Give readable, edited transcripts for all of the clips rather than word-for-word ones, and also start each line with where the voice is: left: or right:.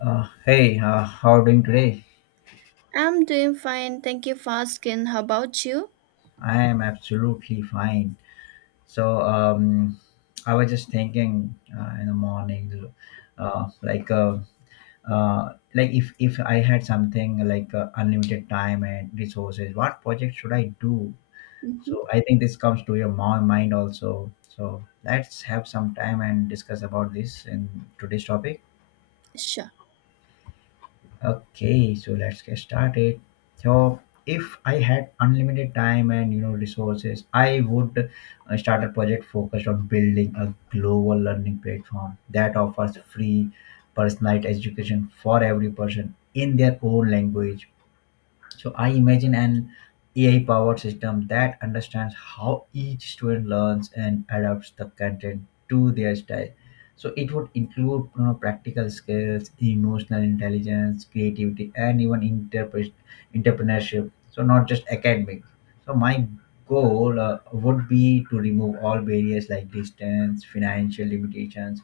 left: Hey, how are you doing today?
right: I'm doing fine. Thank you for asking. How about you?
left: I am absolutely fine. So, I was just thinking in the morning, uh, like, uh, like if I had something like unlimited time and resources, what project should I do?
right: hmm
left: So, I think this comes to your mind also. So, let's have some time and discuss about this in today's topic.
right: Sure.
left: Okay, so let's get started. So, if I had unlimited time and resources, I would start a project focused on building a global learning platform that offers free personalized education for every person in their own language. So I imagine an AI powered system that understands how each student learns and adapts the content to their style. So it would include practical skills, emotional intelligence, creativity, and even entrepreneurship. So not just academic. So my goal would be to remove all barriers like distance, financial limitations,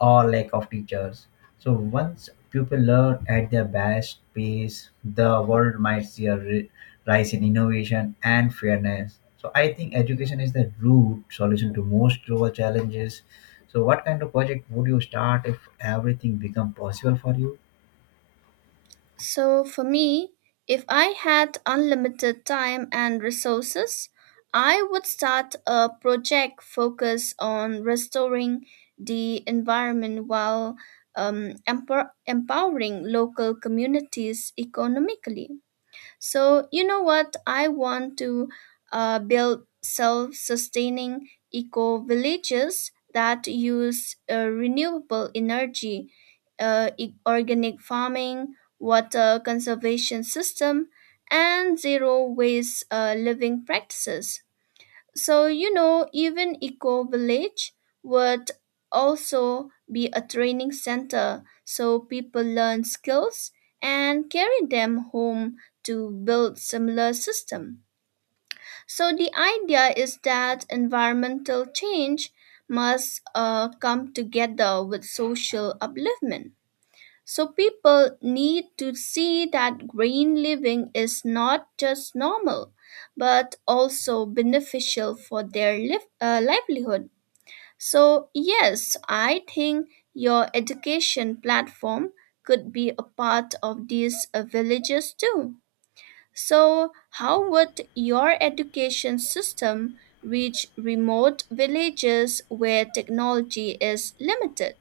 left: or lack of teachers. So once people learn at their best pace, the world might see a rise in innovation and fairness. So I think education is the root solution to most global challenges. So what kind of project would you start if everything become possible for you?
right: So, for me, if I had unlimited time and resources, I would start a project focused on restoring the environment while empowering local communities economically. So, you know what? I want to build self sustaining eco villages that use renewable energy, organic farming, water conservation system, and zero waste living practices. So, you know, even Eco Village would also be a training center so people learn skills and carry them home to build similar system. So the idea is that environmental change must come together with social upliftment. So people need to see that green living is not just normal, but also beneficial for their livelihood. So, yes, I think your education platform could be a part of these villages too. So, how would your education system reach remote villages where technology is limited?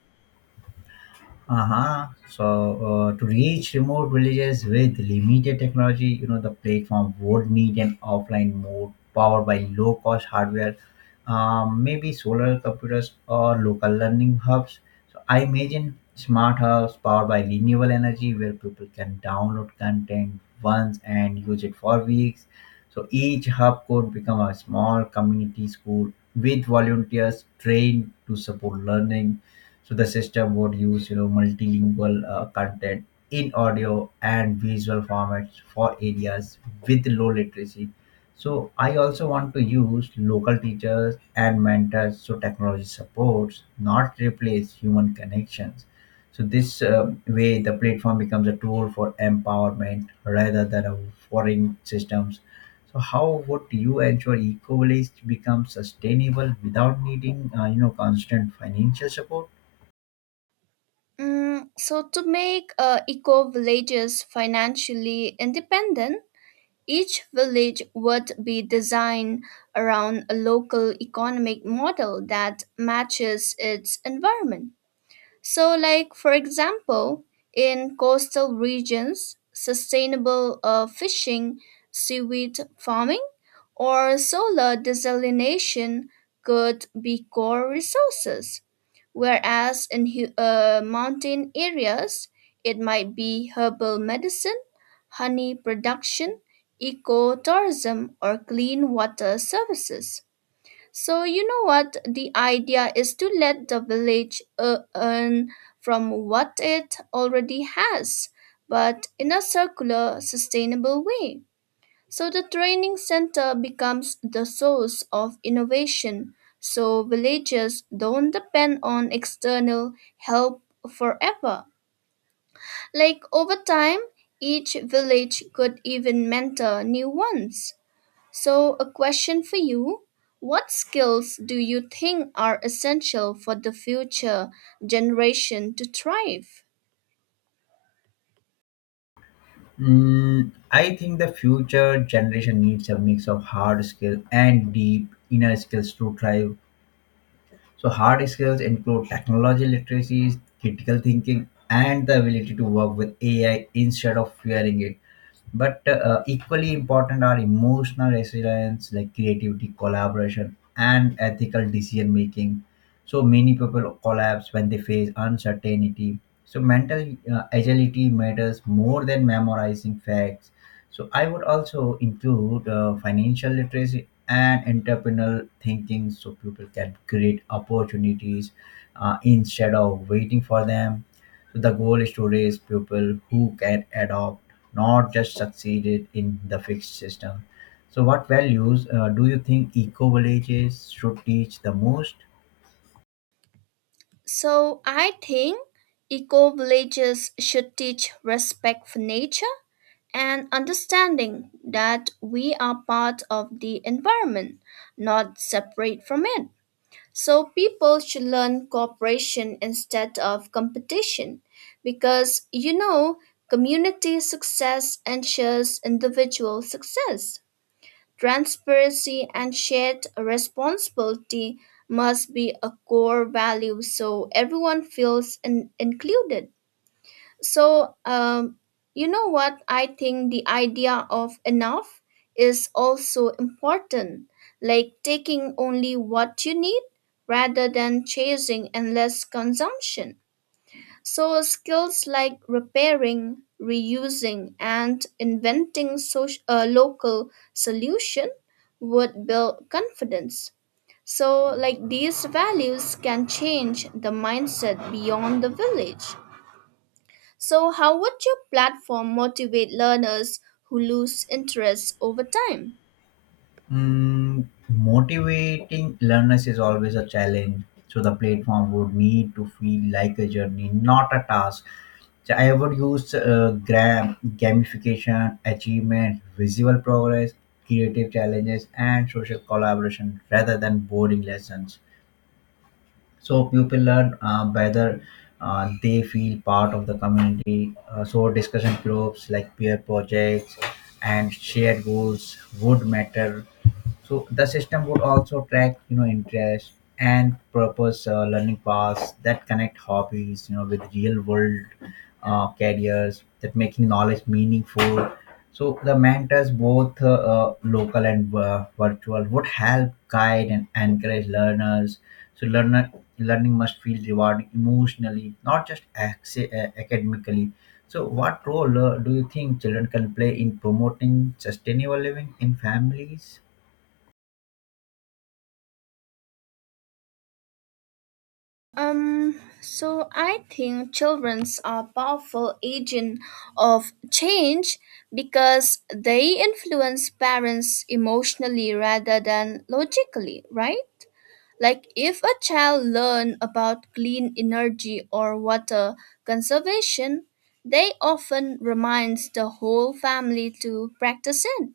left: Uh-huh. So, to reach remote villages with limited technology, the platform would need an offline mode powered by low-cost hardware, maybe solar computers or local learning hubs. So, I imagine smart hubs powered by renewable energy where people can download content once and use it for weeks. So, each hub could become a small community school with volunteers trained to support learning. So the system would use multilingual content in audio and visual formats for areas with low literacy. So I also want to use local teachers and mentors so technology supports, not replace human connections. So this way, the platform becomes a tool for empowerment rather than a foreign systems. So how would you ensure eco-village becomes sustainable without needing, constant financial support?
right: Mm, so, to make eco villages financially independent, each village would be designed around a local economic model that matches its environment. So, like for example, in coastal regions, sustainable fishing, seaweed farming, or solar desalination could be core resources. Whereas in mountain areas, it might be herbal medicine, honey production, ecotourism, or clean water services. So, you know what? The idea is to let the village earn from what it already has, but in a circular, sustainable way. So the training center becomes the source of innovation, so villages don't depend on external help forever. Like over time, each village could even mentor new ones. So, a question for you. What skills do you think are essential for the future generation to thrive?
left: Mm, I think the future generation needs a mix of hard skills and deep inner skills to thrive. So hard skills include technology literacies, critical thinking, and the ability to work with AI instead of fearing it. But equally important are emotional resilience, like creativity, collaboration, and ethical decision making. So many people collapse when they face uncertainty. So mental agility matters more than memorizing facts. So I would also include financial literacy and entrepreneurial thinking so people can create opportunities instead of waiting for them. So the goal is to raise people who can adopt, not just succeed in the fixed system. So what values do you think eco-villages should teach the most?
right: So, I think eco villages should teach respect for nature and understanding that we are part of the environment, not separate from it. So people should learn cooperation instead of competition because you know community success ensures individual success. Transparency and shared responsibility must be a core value so everyone included. So, you know what? I think the idea of enough is also important, like taking only what you need rather than chasing endless consumption. So, skills like repairing, reusing, and inventing local solution would build confidence. So, like these values can change the mindset beyond the village. So, how would your platform motivate learners who lose interest over time?
left: Mm, motivating learners is always a challenge. So the platform would need to feel like a journey, not a task. So I would use gamification, achievement, visual progress, creative challenges, and social collaboration rather than boring lessons. So people learn whether they feel part of the community. So discussion groups like peer projects and shared goals would matter. So the system would also track, interest and purpose learning paths that connect hobbies, with real world careers that making knowledge meaningful. So the mentors, both local and virtual, would help guide and encourage learners. So learner learning must feel rewarding emotionally, not just academically. So, what role do you think children can play in promoting sustainable living in families?
right: So I think childrens are powerful agent of change because they influence parents emotionally rather than logically, right? Like if a child learn about clean energy or water conservation, they often reminds the whole family to practice it.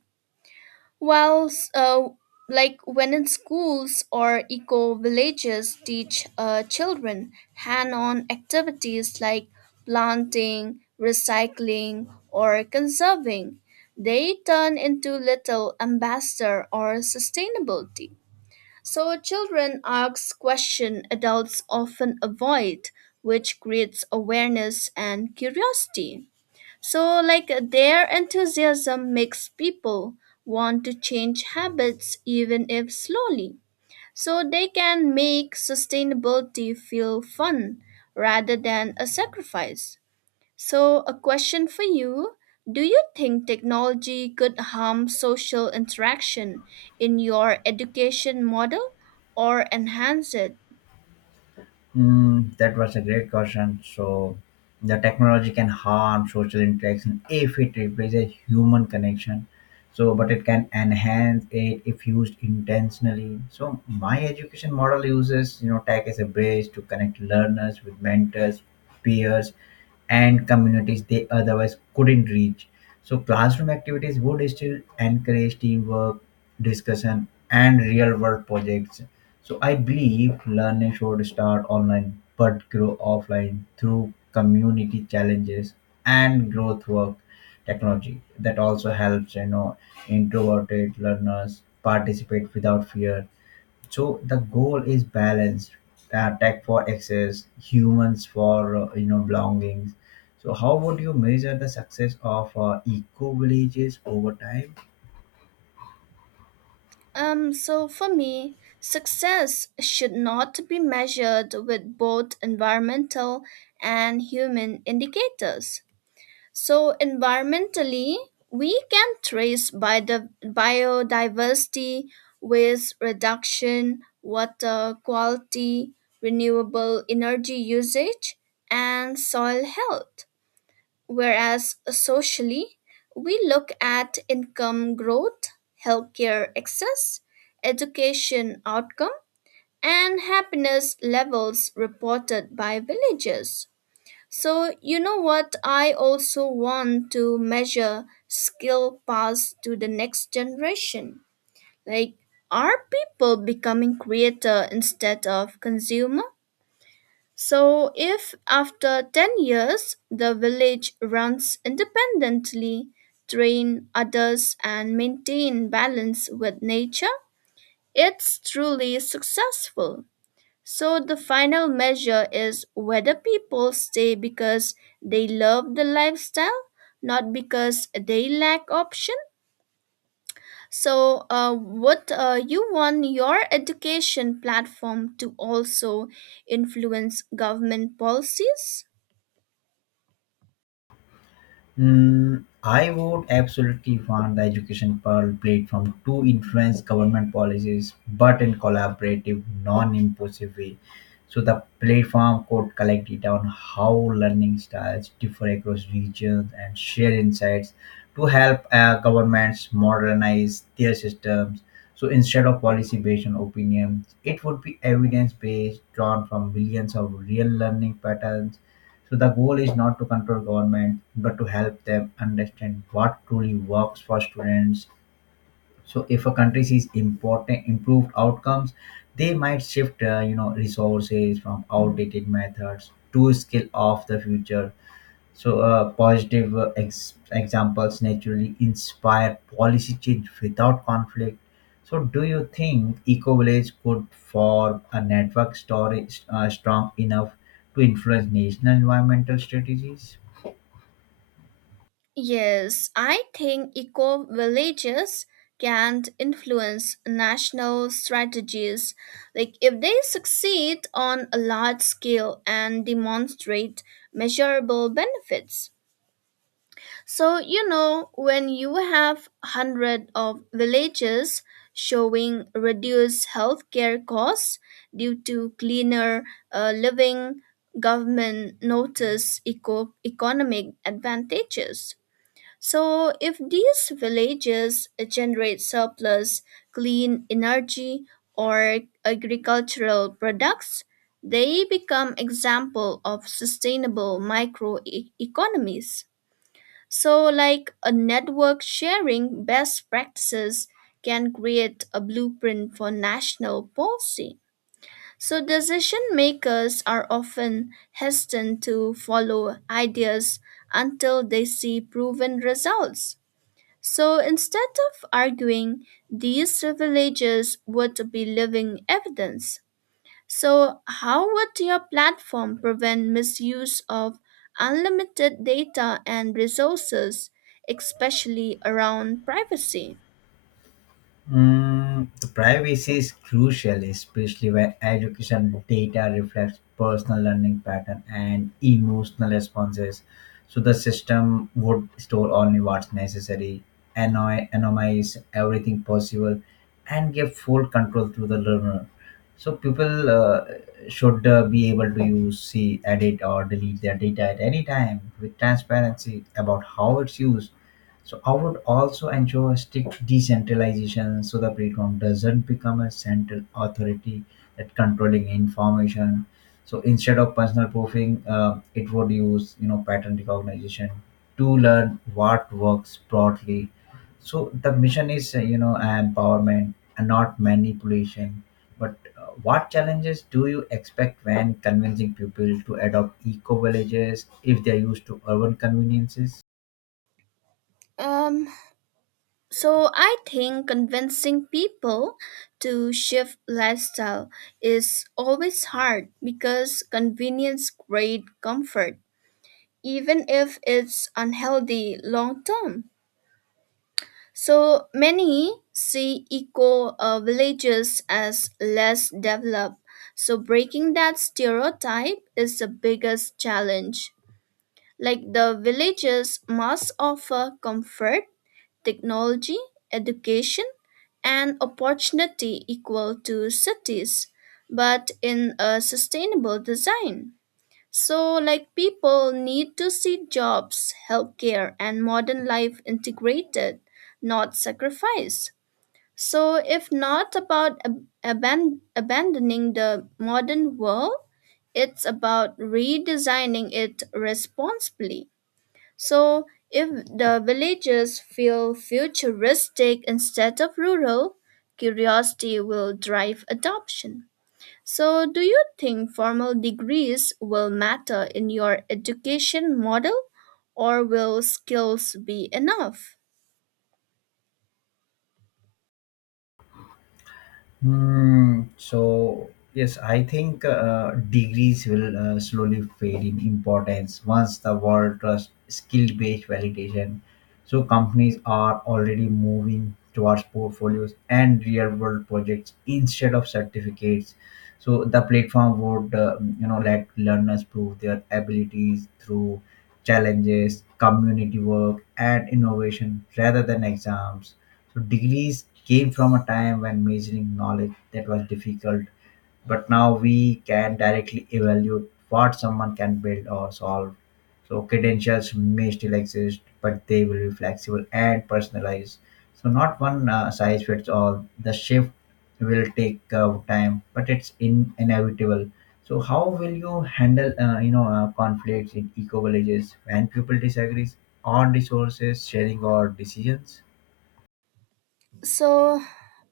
right: While, uh, like when in schools or eco villages teach children hand on activities like planting, recycling, or conserving, they turn into little ambassador or sustainability. So children ask questions adults often avoid, which creates awareness and curiosity. So, like, their enthusiasm makes people want to change habits even if slowly. So, they can make sustainability feel fun rather than a sacrifice. So, a question for you. Do you think technology could harm social interaction in your education model or enhance it?
left: Mm, that was a great question. So, the technology can harm social interaction if it replaces human connection. So, but it can enhance it if used intentionally. So, my education model uses tech as a bridge to connect learners with mentors, peers, and communities they otherwise couldn't reach. So, classroom activities would still encourage teamwork, discussion, and real world projects. So I believe learning should start online but grow offline through community challenges and growth work technology that also helps introverted learners participate without fear. So the goal is balance, tech for access humans for belongings. So how would you measure the success of eco villages over time?
right: So for me, success should not be measured with both environmental and human indicators. So environmentally, we can trace by the biodiversity, waste reduction, water quality, renewable energy usage, and soil health. Whereas socially, we look at income growth, healthcare access, education outcome, and happiness levels reported by villages. So, you know what? I also want to measure skill passed to the next generation. Like, are people becoming creator instead of consumer? So, if after 10 years the village runs independently, train others, and maintain balance with nature, it's truly successful. So, the final measure is whether people stay because they love the lifestyle, not because they lack option. So, would you want your education platform to also influence government policies?
left: Mm, I would absolutely want the education platform to influence government policies, but in collaborative, non-impositive way. So the platform could collect data on how learning styles differ across regions and share insights to help governments modernize their systems. So instead of policy-based on opinions, it would be evidence-based, drawn from millions of real learning patterns. So the goal is not to control government, but to help them understand what truly works for students. So if a country sees important improved outcomes, they might shift, resources from outdated methods to skill of the future. So, positive examples naturally inspire policy change without conflict. So, do you think eco village could form a network story strong enough to influence national environmental strategies?
right: Yes, I think eco villages can influence national strategies. Like, if they succeed on a large scale and demonstrate measurable benefits. So, you know, when you have hundred of villages showing reduced healthcare costs due to cleaner living, government notice economic advantages. So, if these villages generate surplus clean energy or agricultural products, they become example of sustainable microeconomies. So, like a network sharing best practices can create a blueprint for national policy. So, decision makers are often hesitant to follow ideas until they see proven results. So instead of arguing, these revelations would be living evidence. So, how would your platform prevent misuse of unlimited data and resources, especially around privacy?
left: Mm, the privacy is crucial, especially when education data reflects personal learning pattern and emotional responses. So the system would store only what's necessary, anonymize everything possible, and give full control to the learner. So people should be able to use, see, edit, or delete their data at any time with transparency about how it's used. So I would also ensure strict decentralization so the platform doesn't become a central authority that controlling information. So instead of personal proofing, it would use pattern recognition to learn what works broadly. So the mission is empowerment and not manipulation. But what challenges do you expect when convincing people to adopt eco villages if they are used to urban conveniences?
right: Um, so, I think convincing people to shift lifestyle is always hard because convenience creates comfort, even if it's unhealthy long term. So many see eco villages as less developed. So breaking that stereotype is the biggest challenge. Like the villages must offer comfort, technology, education, and opportunity equal to cities, but in a sustainable design. So, like people need to see jobs, healthcare, and modern life integrated, not sacrificed. So, if not about abandoning the modern world, it's about redesigning it responsibly. So, if the villages feel futuristic instead of rural, curiosity will drive adoption. So, do you think formal degrees will matter in your education model or will skills be enough?
left: Hmm. So yes, I think degrees will slowly fade in importance once the world trusts skill-based validation. So companies are already moving towards portfolios and real-world projects instead of certificates. So the platform would, let learners prove their abilities through challenges, community work, and innovation rather than exams. So degrees came from a time when measuring knowledge that was difficult, but now we can directly evaluate what someone can build or solve. So credentials may still exist, but they will be flexible and personalized. So not one size fits all. The shift will take time, but it's inevitable. So how will you handle conflicts in eco villages when people disagrees on resources sharing or decisions?
right: So,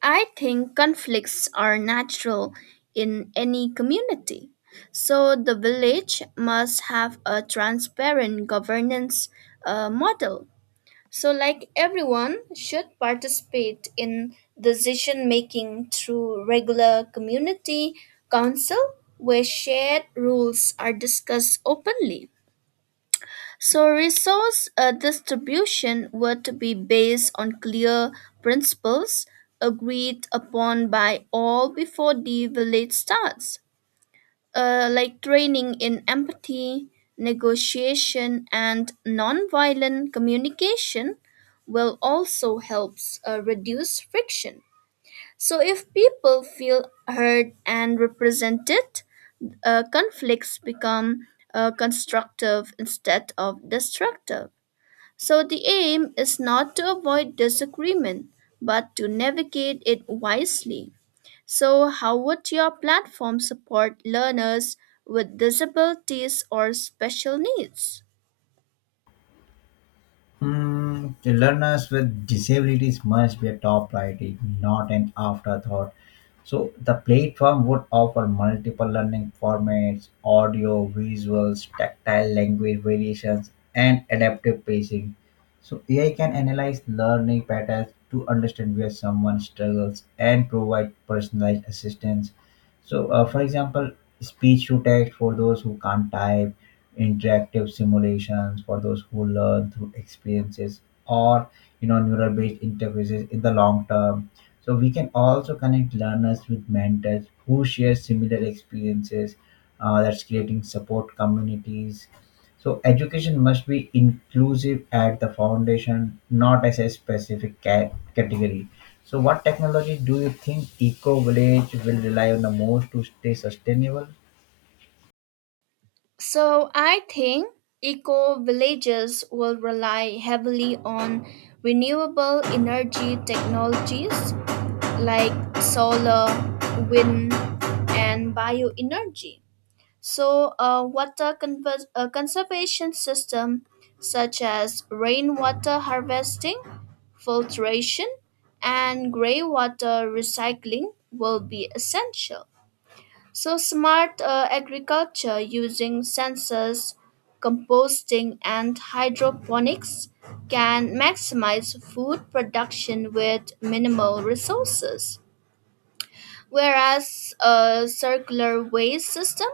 right: I think conflicts are natural in any community. So, the village must have a transparent governance model. So, like everyone, should participate in decision making through regular community council where shared rules are discussed openly. So, resource distribution were to be based on clear principles agreed upon by all before the village starts. Like training in empathy, negotiation, and nonviolent communication will also help reduce friction. So, if people feel heard and represented, conflicts become constructive instead of destructive. So the aim is not to avoid disagreement, but to navigate it wisely. So, how would your platform support learners with disabilities or special needs?
left: Mm, the learners with disabilities must be a top priority, not an afterthought. So the platform would offer multiple learning formats, audio, visuals, tactile language variations, and adaptive pacing. So AI can analyze learning patterns to understand where someone struggles and provide personalized assistance. So, for example, speech to text for those who can't type, interactive simulations for those who learn through experiences or neural based interfaces in the long term. So we can also connect learners with mentors who share similar experiences, that's creating support communities. So education must be inclusive at the foundation, not as a specific category. So what technology do you think eco village will rely on the most to stay sustainable?
right: So, I think eco villages will rely heavily on renewable energy technologies like solar, wind, and bioenergy. So, water conservation system such as rainwater harvesting, filtration, and greywater recycling will be essential. So, smart agriculture using sensors, composting, and hydroponics can maximize food production with minimal resources. Whereas a circular waste system,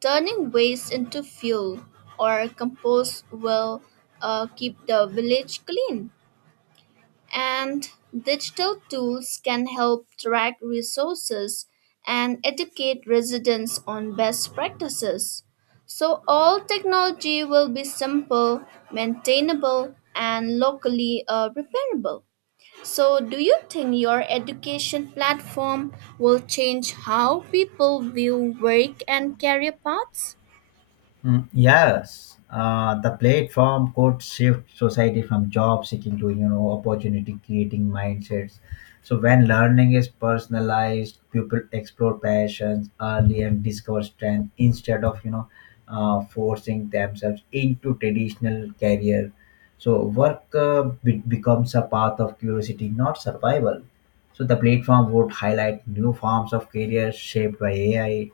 right: turning waste into fuel or compost will keep the village clean. And digital tools can help track resources and educate residents on best practices. So, all technology will be simple, maintainable, and locally repairable. So, do you think your education platform will change how people view work and career paths?
left: Mm, yes, the platform could shift society from job seeking to opportunity creating mindsets. So when learning is personalized, people explore passions early and discover strength instead of forcing themselves into traditional career. So work becomes a path of curiosity, not survival. So the platform would highlight new forms of careers shaped by AI,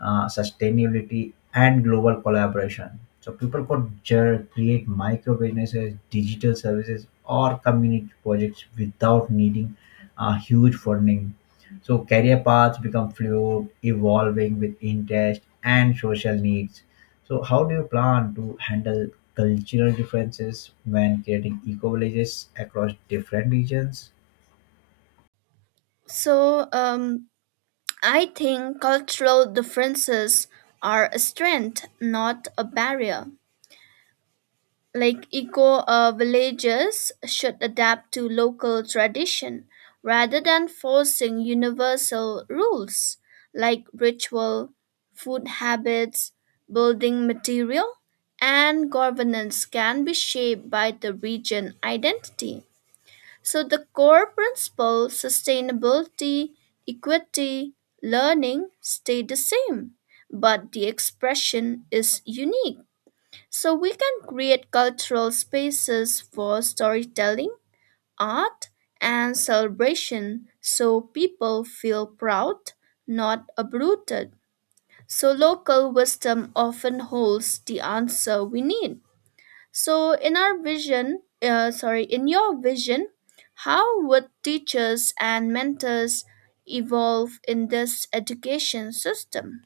left: sustainability, and global collaboration. So people could create micro businesses, digital services, or community projects without needing huge funding. So career paths become fluid, evolving with interest and social needs. So how do you plan to handle cultural differences when creating eco villages across different regions?
right: So, I think cultural differences are a strength, not a barrier. Like eco villages should adapt to local tradition rather than forcing universal rules, like ritual, food habits, building material, and governance can be shaped by the region identity. So the core principle sustainability, equity, learning stay the same, but the expression is unique. So we can create cultural spaces for storytelling, art, and celebration so people feel proud, not uprooted. So local wisdom often holds the answer we need. So in our vision, sorry, in your vision, how would teachers and mentors evolve in this education system?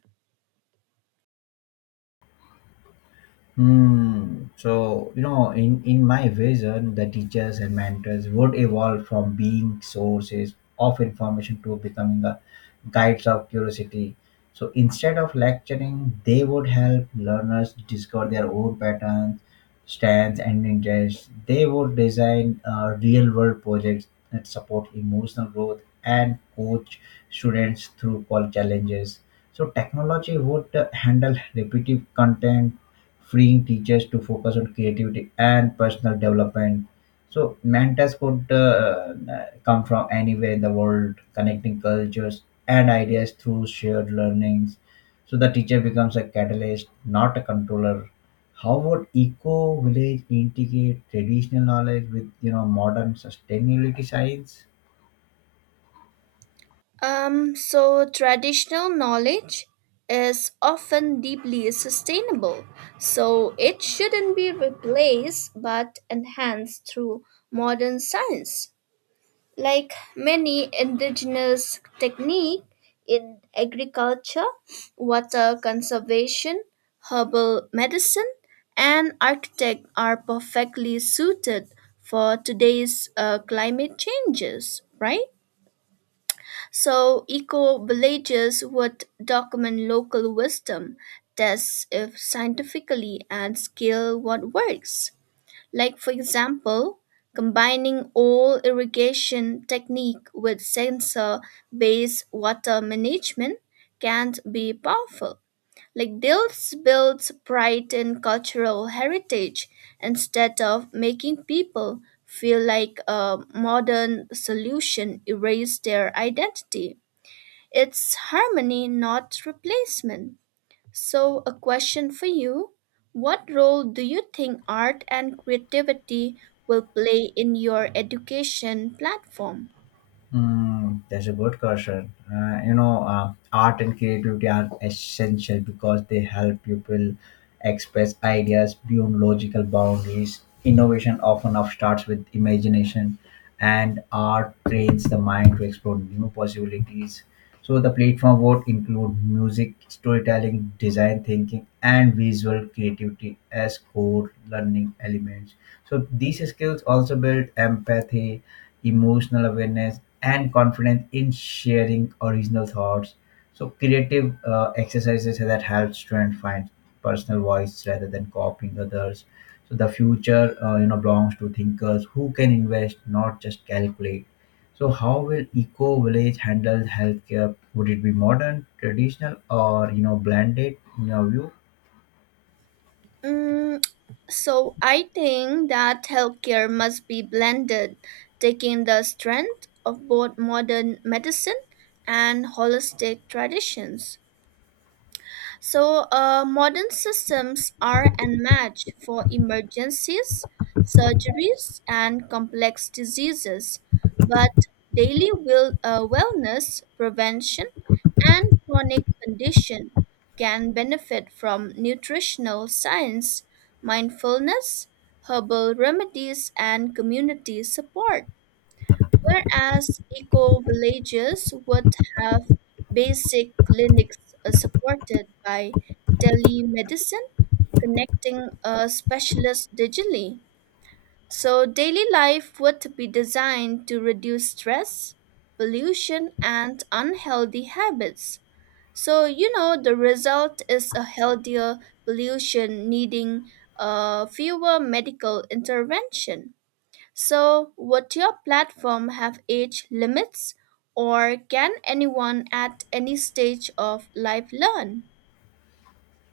left: Hmm. So, you know, in my vision, the teachers and mentors would evolve from being sources of information to becoming the guides of curiosity. So, instead of lecturing, they would help learners discover their own patterns, strengths, and interests. They would design real world projects that support emotional growth and coach students through all challenges. So, technology would handle repetitive content, freeing teachers to focus on creativity and personal development. So mentors could come from anywhere in the world, connecting cultures and ideas through shared learnings. So the teacher becomes a catalyst, not a controller. How would eco village integrate traditional knowledge with modern sustainability science?
right: So traditional knowledge is often deeply sustainable, so it shouldn't be replaced but enhanced through modern science. Like many indigenous technique in agriculture, water conservation, herbal medicine, and architect are perfectly suited for today's climate changes, right? So eco villages would document local wisdom, test if scientifically and scale what works. Like for example, combining old irrigation technique with sensor-based water management can be powerful. Like this builds pride in cultural heritage instead of making people feel like a modern solution erased their identity. It's harmony, not replacement. So, a question for you. What role do you think art and creativity will play in your education platform?
left: Mm, that's a good question. Art and creativity are essential because they help people express ideas beyond logical boundaries. Innovation often up starts with imagination, and art trains the mind to explore new possibilities. So, the platform would include music, storytelling, design thinking, and visual creativity as core learning elements. So, these skills also build empathy, emotional awareness, and confidence in sharing original thoughts. So creative exercises that helps to find personal voice rather than copying others. So the future belongs to thinkers who can invest, not just calculate. So how will eco village handle healthcare? Would it be modern, traditional, or blended in your view?
right: Mm, so, I think that healthcare must be blended, taking the strength of both modern medicine and holistic traditions. So, modern systems are unmatched for emergencies, surgeries, and complex diseases, but daily wellness, prevention, and chronic condition can benefit from nutritional science, mindfulness, herbal remedies, and community support. Whereas eco villages would have basic clinics supported by telemedicine, connecting specialists digitally. So, daily life would be designed to reduce stress, pollution, and unhealthy habits. So, you know, the result is a healthier pollution needing fewer medical intervention. So, would your platform have age limits, or can anyone at any stage of life learn?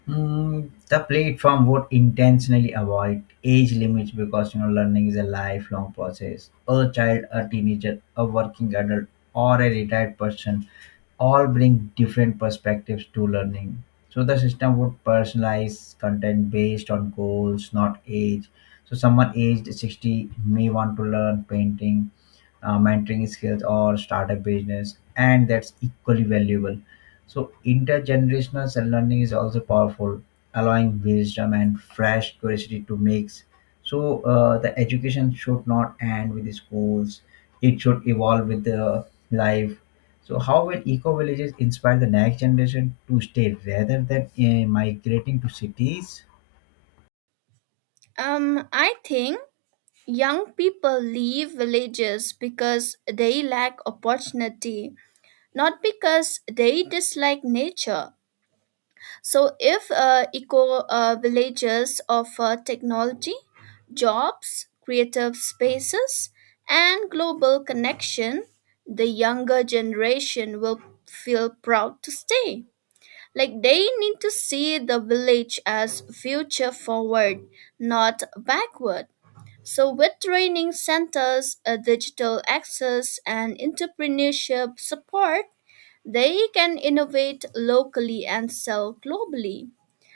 left: Mm, the platform would intentionally avoid age limits because learning is a lifelong process. A child, a teenager, a working adult, or a retired person all bring different perspectives to learning. So the system would personalize content based on goals, not age. So someone aged 60 may want to learn painting, mentoring skills, or start a business, and that's equally valuable. So, intergenerational cell learning is also powerful, allowing wisdom and fresh curiosity to mix. So, the education should not end with the schools, it should evolve with the life. So, how will eco villages inspire the next generation to stay rather than migrating to cities?
right: I think young people leave villages because they lack opportunity, not because they dislike nature. So, if eco villages offer technology, jobs, creative spaces, and global connection, the younger generation will feel proud to stay. Like they need to see the village as future forward, not backward. So, with training centers, digital access, and entrepreneurship support, they can innovate locally and sell globally.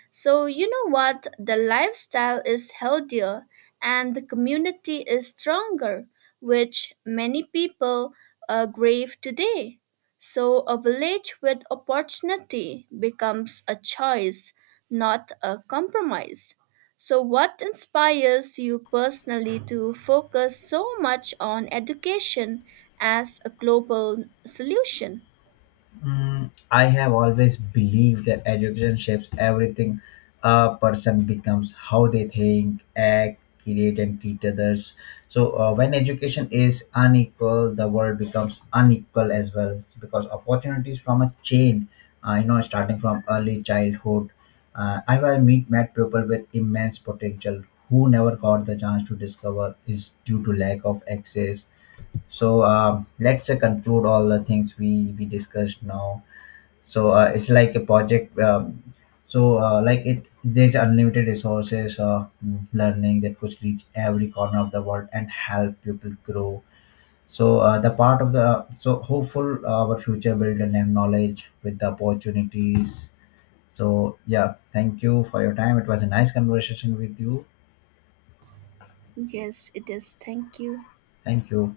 right: So, you know what? The lifestyle is healthier and the community is stronger, which many people crave today. So, a village with opportunity becomes a choice, not a compromise. So, what inspires you personally to focus so much on education as a global solution?
left: Mm, I have always believed that education shapes everything a person becomes, how they think, act, create, and treat others. So, when education is unequal, the world becomes unequal as well because opportunities from a chain, starting from early childhood. I will meet met people with immense potential who never got the chance to discover is due to lack of access. So let's conclude all the things we discussed now. So it's like a project. So like it there's unlimited resources, learning that could reach every corner of the world and help people grow. So the part of the so hopeful, our future build and knowledge with the opportunities. So yeah, thank you for your time. It was a nice conversation with you.
right: Yes, it is. Thank you.
left: Thank you.